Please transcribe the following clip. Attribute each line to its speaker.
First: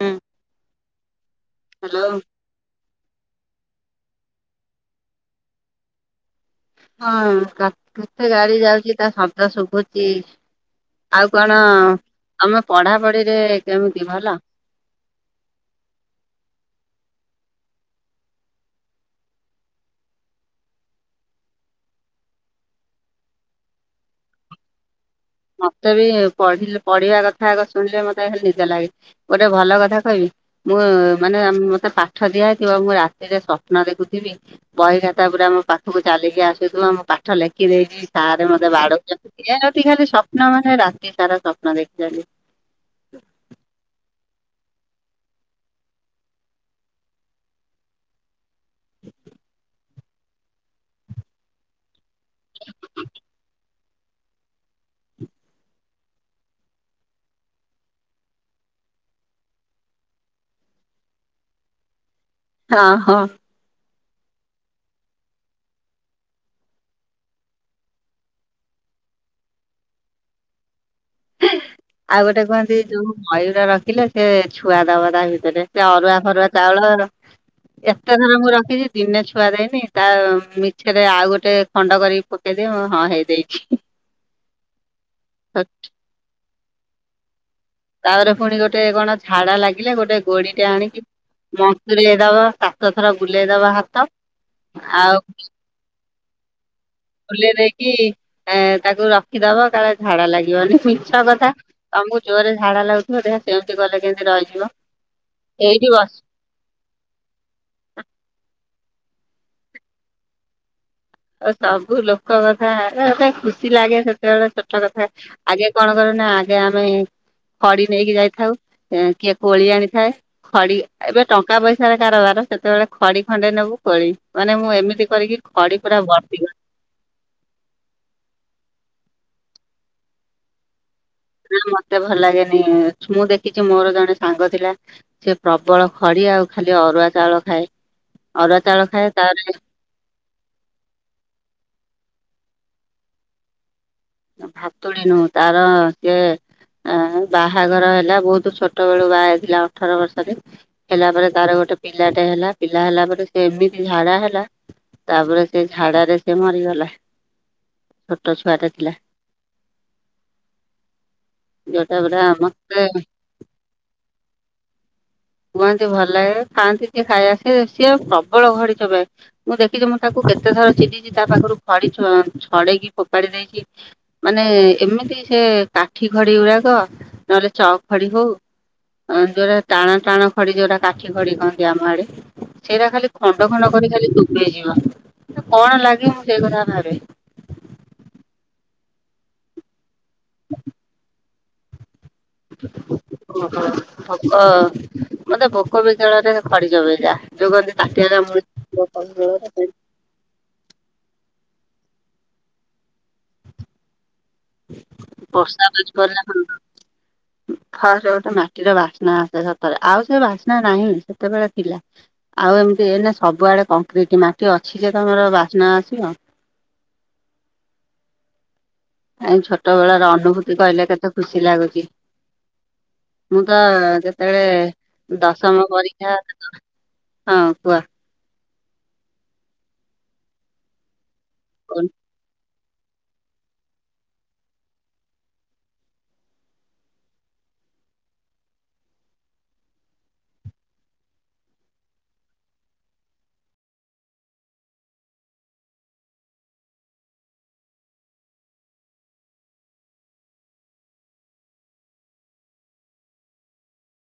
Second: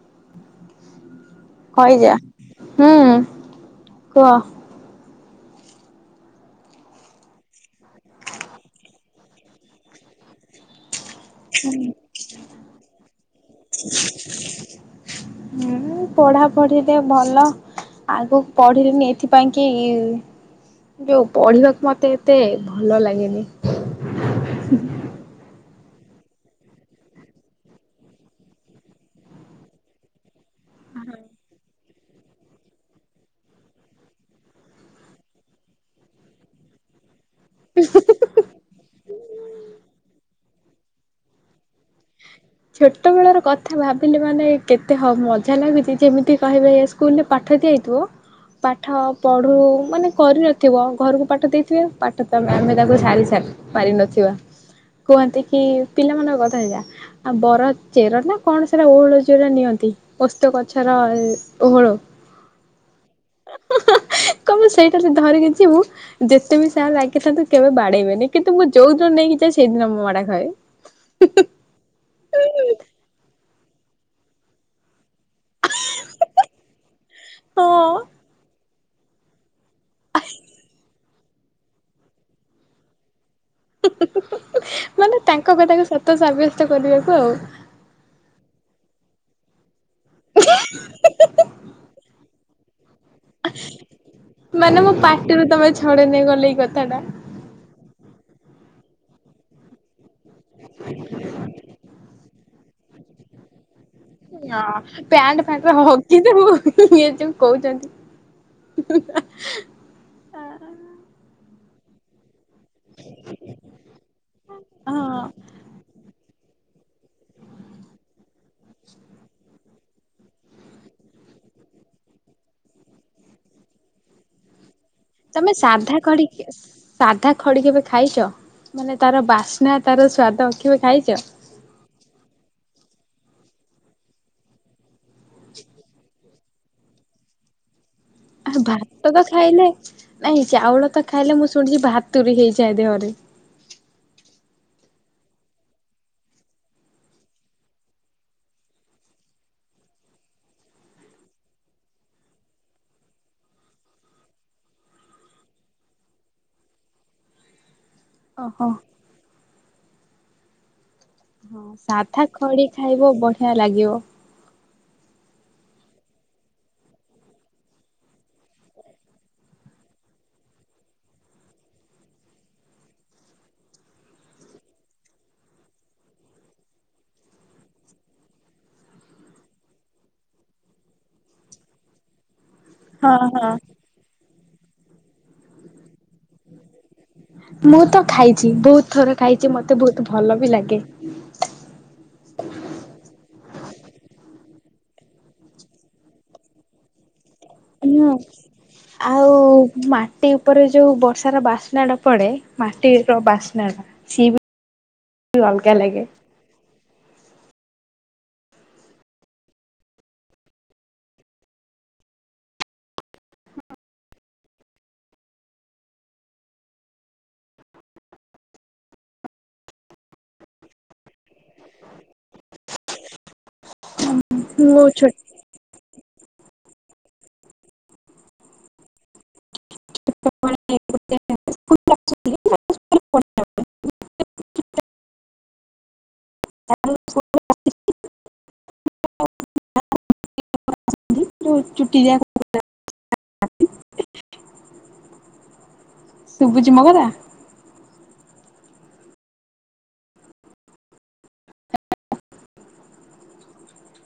Speaker 1: ହୁଁ ହ୍ୟାଲୋ
Speaker 2: ହଇଯା ହୁଁ କୁହ।
Speaker 1: ହଁ ଗା କେତେ ଗାଡି ଯାଉଚି ତା ଶବ୍ଦ ଶୁଭୁଚି। ଆଉ କଣ ତମେ ପଢାପଢିରେ କେମିତି ଭଲ?
Speaker 2: ମୁଁ ପଢାପଢିରେ ଭଲ। ଆଗୁକୁ ପଢିଲିନି ଏଥିପାଇଁ କି ଯୋଉ ପଢିବାକୁ ମତେ ଏତେ ଭଲ ଲାଗେନି
Speaker 1: ମତେ ବି ପଢିଲ ପଢିଆ କଥା ଆଗ ଶୁଣିଲେ ମତେ ଖାଲି ନିଦ ଲାଗେ ଗୋଟେ ଭଲ କଥା କହିବି ମୁଁ ମାନେ ମତେ ପାଠ ଦିଆ ହେଇଥିବ ମୁଁ ରାତିରେ ସ୍ୱପ୍ନ ଦେଖୁଥିବି। ବହି ଖାତା ପୁରା ଆମ ପାଖୁକୁ ଚାଲିକି ଆସୁଥୁବ ଆମ ପାଖ ଠ ଲେଖି ଦେଇଚି ସାରେ ମତେ ବାଡଉଚନ୍ତି। ଦିଆଯାଉଚି ଖାଲି ସପ୍ ସ୍ୱପ୍ନ ମାନେ ରାତି ସାରା ସ୍ୱପ୍ନ ଦେଖିଦେଲି।
Speaker 2: ଛୋଟ ବେଳ ର କଥା ଭାବିଲେ ମାନେ କେତେ ହ ମଜା ଲାଗୁଚି ଯେମିତି କହିବେ ସ୍କୁଲ୍ ରେ ପାଠ ଦିଆହେଇଥିବ ପାଠ ପଢୁ ମାନେ କରିନଥିବ ଘରକୁ ପାଠ ଦେଇଥିବେ ପା ଠ ତମେ ଆମେ ତାକୁ ସାରି ସାରି ପାରି ନଥିବା କୁହନ୍ତି କି ପିଲାମାନଙ୍କ କଥା ହେଇ ଯା ଆଉ ବର ଚେର ନା କଣ ସେରା ଓହଳ ଜୋଉରା ନିଅନ୍ତି। ପସ୍ତ ଗଛର ଓହୋଳ
Speaker 1: ହଁ ହଁ।
Speaker 2: କଣ ସେଇଟା ଧରିକି ଯିବୁ ଯେତେ ବି ସାର୍ ଲାଗିଥାନ୍ତୁ କେବେ ବାଡେଇବେନି କିନ୍ତୁ ମୁଁ ଯୋଉ ଦିନ ନେଇକି ଯାଏ ସେଇଦିନ ମୁଁ ମାଡା ଖାଏ। [inaudible]
Speaker 1: ଆଉ ଗୋଟେ କୁହନ୍ତି ଯୋଉ ମୟୂର ଟା ରଖିଲେ ସେ ଛୁଆ ଦବା ତା ଭିତରେ, ସେ ଅରୁଆ ଫରୁଆ ଚାଉଳ
Speaker 2: ହଁ
Speaker 1: ଏତେଥର ମୁଁ ରଖିଛି ଦିନେ ଛୁଆ ଦେଇନି, ତା ମିଛରେ ଆଉ ଗୋଟେ ଖଣ୍ଡ କରିକି ପକେଇଦି ମୁଁ ହଁ ହେଇ ଦେଇଇଛି।
Speaker 2: ମାନେ ତାଙ୍କ କଥାକୁ ସତ ସାବ୍ୟସ୍ତ କରିବାକୁ ଆଉ।
Speaker 1: ତାପରେ ପୁଣି ଗୋଟେ କଣ ଝାଡା ଲାଗିଲେ ଗୋଟେ ଗୋଡିଟେ ଆଣିକି ମସୁରୀ ହେଇଦବ ତା ହାତଥର ବୁଲେଇଦବା ହାତ ଆଉ
Speaker 2: ଛଡ଼େ ନେଇ ଗଲେ ଏଇ କଥାଟା।
Speaker 1: ବୁଲ ଦେଇକି ଏ ତାକୁ ରଖିଦବ କାାର ଝାଡା ଲାଗି ଲାଗିବନି ମିଛ କଥା ତମକୁ ଜୋରରେ ଝାଡ଼ା ଲାଗୁଥିବ ଦେଖ ସେମିତି ଗଲେ
Speaker 2: ହଁ ପ୍ୟାଣ୍ଟ ଫ୍ୟାଟ ହଗି ଦବ ଯଉ କହୁଛନ୍ତି ହୁଁ।
Speaker 1: ଆସ ସବୁ ଲୋକ କଥା ଖୁସି ଲାଗେ ସେତେବେଳେ ଛୋଟ କଥା
Speaker 2: ହଁ
Speaker 1: ଆଗେ କଣ କରେ ନା ଆମେ ଖଡି ନେଇକି ଯାଇଥାଉ କିଏ କୋଳି ଆଣିଥାଏ। ଖଡି ଏବେ ଟଙ୍କା ପଇସାର କାରବାର ସେତେବେଳେ ଖଡି ଖଣ୍ଡେଇ ନେବୁ କୋଳି ମାନେ ମୁଁ ଏମିତି କରିକି ଖଡି ପୁରା ବର୍ତ୍ତି
Speaker 2: କଡ଼ିକିଅ ସାଧା ଖଡି କେବେ ଖାଇଛ? ମାନେ ତାର ବାସ୍ନା ତାର ସ୍ଵାଦ କେବେ ଖାଇଛ?
Speaker 1: ନା ମତେ ଭଲ ଲାଗେନି, ମୁଁ ଦେଖିଛି ମୋର ଜଣେ ସାଙ୍ଗ ଥିଲା। ସେ ପ୍ରବଳ ଖଡି ଆଉ ଖାଲି ଅରୁଆ ଚାଉଳ ଖାଏ।
Speaker 2: ଆ
Speaker 1: ଅରୁଆ ଚାଉଳ
Speaker 2: ଭାତ
Speaker 1: ଖାଏ
Speaker 2: ତ
Speaker 1: ତାପରେ
Speaker 2: ଖାଇଲେ ନାଇଁ ଚାଉଳ ତ ଖାଇଲେ ମୁଁ ଶୁଣିଛି ଭାତୁୁରୀ ହେଇଯାଏ ଦେହରେ।
Speaker 1: ଭାତୁଡି ନୁ ତାର ସେ ଆ ବାହାଘର ହେଲା ବହୁତ ଛୋଟ ବେଳୁ ବାହା ହେଇଥିଲା ଅଠର ବର୍ଷରେ। ହେଲା ପରେ ତାର ଗୋଟେ ପିଲାଟେ ହେଲା, ପିଲା ହେଲା ପରେ ସେ ଏମିତି ଝାଡା ହେଲା। ତାପରେ ସେ ଝାଡରେ ସେ ମରିଗଲା, ଛୋଟ ଛୁଆ
Speaker 2: ଓହୋ
Speaker 1: ଟା ଥିଲା।
Speaker 2: ହଁ,
Speaker 1: ଯୋଉଟା ପୁରା
Speaker 2: ସାଧା ଖଡି
Speaker 1: ମତେ
Speaker 2: ଖାଇବ ବଢିଆ ଲାଗିବ।
Speaker 1: କୁହନ୍ତି ଭଲ ଲାଗେ ଖାଆନ୍ତି ଯିଏ ଖାଇଆସେ ସିଏ ପ୍ରବଳ ଘଡି ଚୋବାଏ। ମୁଁ ଦେଖିଛି, ମୁଁ ତାକୁ କେତେ ଥର ଚିଡିଛି ତା ପାଖରୁ ଖଡି ଛଡେଇକି ଫୋପାଡି ଦେଇଛି? ମାନେ ଏମିତି ସେ କାଠି ଖଡି ଗୁଡାକ ନହେଲେ ଚ ଖଡି ହଉ। [unintelligible] ଟାଣ ଟାଣ ଖଡି ଯୋଉଟା କାଠି ଖଡି କହନ୍ତି ଆମ ଆଡେ, ସେଇଟା
Speaker 2: ହଁ
Speaker 1: ଖାଲି ଖଣ୍ଡ
Speaker 2: ହଁ।
Speaker 1: ଖଣ୍ଡ କରି ଖାଲି ନେଇଯିବ, କଣ ଲାଗେ ମୁଁ ସେଇ କଥା ଭାବେ?
Speaker 2: ମୁଁ ତ ଖାଇଚି, ବହୁତ ଥର ଖାଇଛି ମତେ ବହୁତ ଭଲ ବି ଲାଗେ।
Speaker 1: [inaudible] ଭୋକ ମତେ ଭୋକ ବିକେଳରେ ଖଡିଚ ବା ଯୋଉ କହନ୍ତି ପ
Speaker 2: ହୁଁ।
Speaker 1: ତାଟିଆ କାମୁ ଗୌତମ
Speaker 2: ଆଉ
Speaker 1: [unintelligible] ନାଇଁ।
Speaker 2: ମାଟି ଉପରେ ଯୋଉ ବର୍ଷାର ବାସ୍ନା ଟା ପଡେ ମାଟିର ବାସ୍ନା ଟା ସିଏ ବି
Speaker 1: [unintelligible] ଫ ଗୋଟେ
Speaker 2: ଅଲଗା ଲାଗେ।
Speaker 1: ମାଟିର ବାସ୍ନା ଆସେ ସତରେ ଆଉ ସେ ବାସ୍ନା ନାହିଁ, ସେତେବେଳେ ଥିଲା। ଆଉ ଏମିତି ଏ ନା ସବୁଆଡେ କଂକ୍ରିଟ ମାଟି ଅଛି ଯେ ତମର ବାସ୍ନା ବାସିବ। କାଇଁ ଛୋଟ ବେଳ ର ଅନୁଭୂତି କହିଲେ କେତେ ଖୁସି ଲାଗୁଛି? ମୁଁ ତ
Speaker 2: ମୁଁ ଛୋଟ
Speaker 1: ଯେତେବେଳେ ଦଶମ ପରୀକ୍ଷା। ହଁ କୁହ?
Speaker 2: [unintelligible] [inaudible] [unintelligible] ଶୁଭୁଛିି ମୋ କଥା?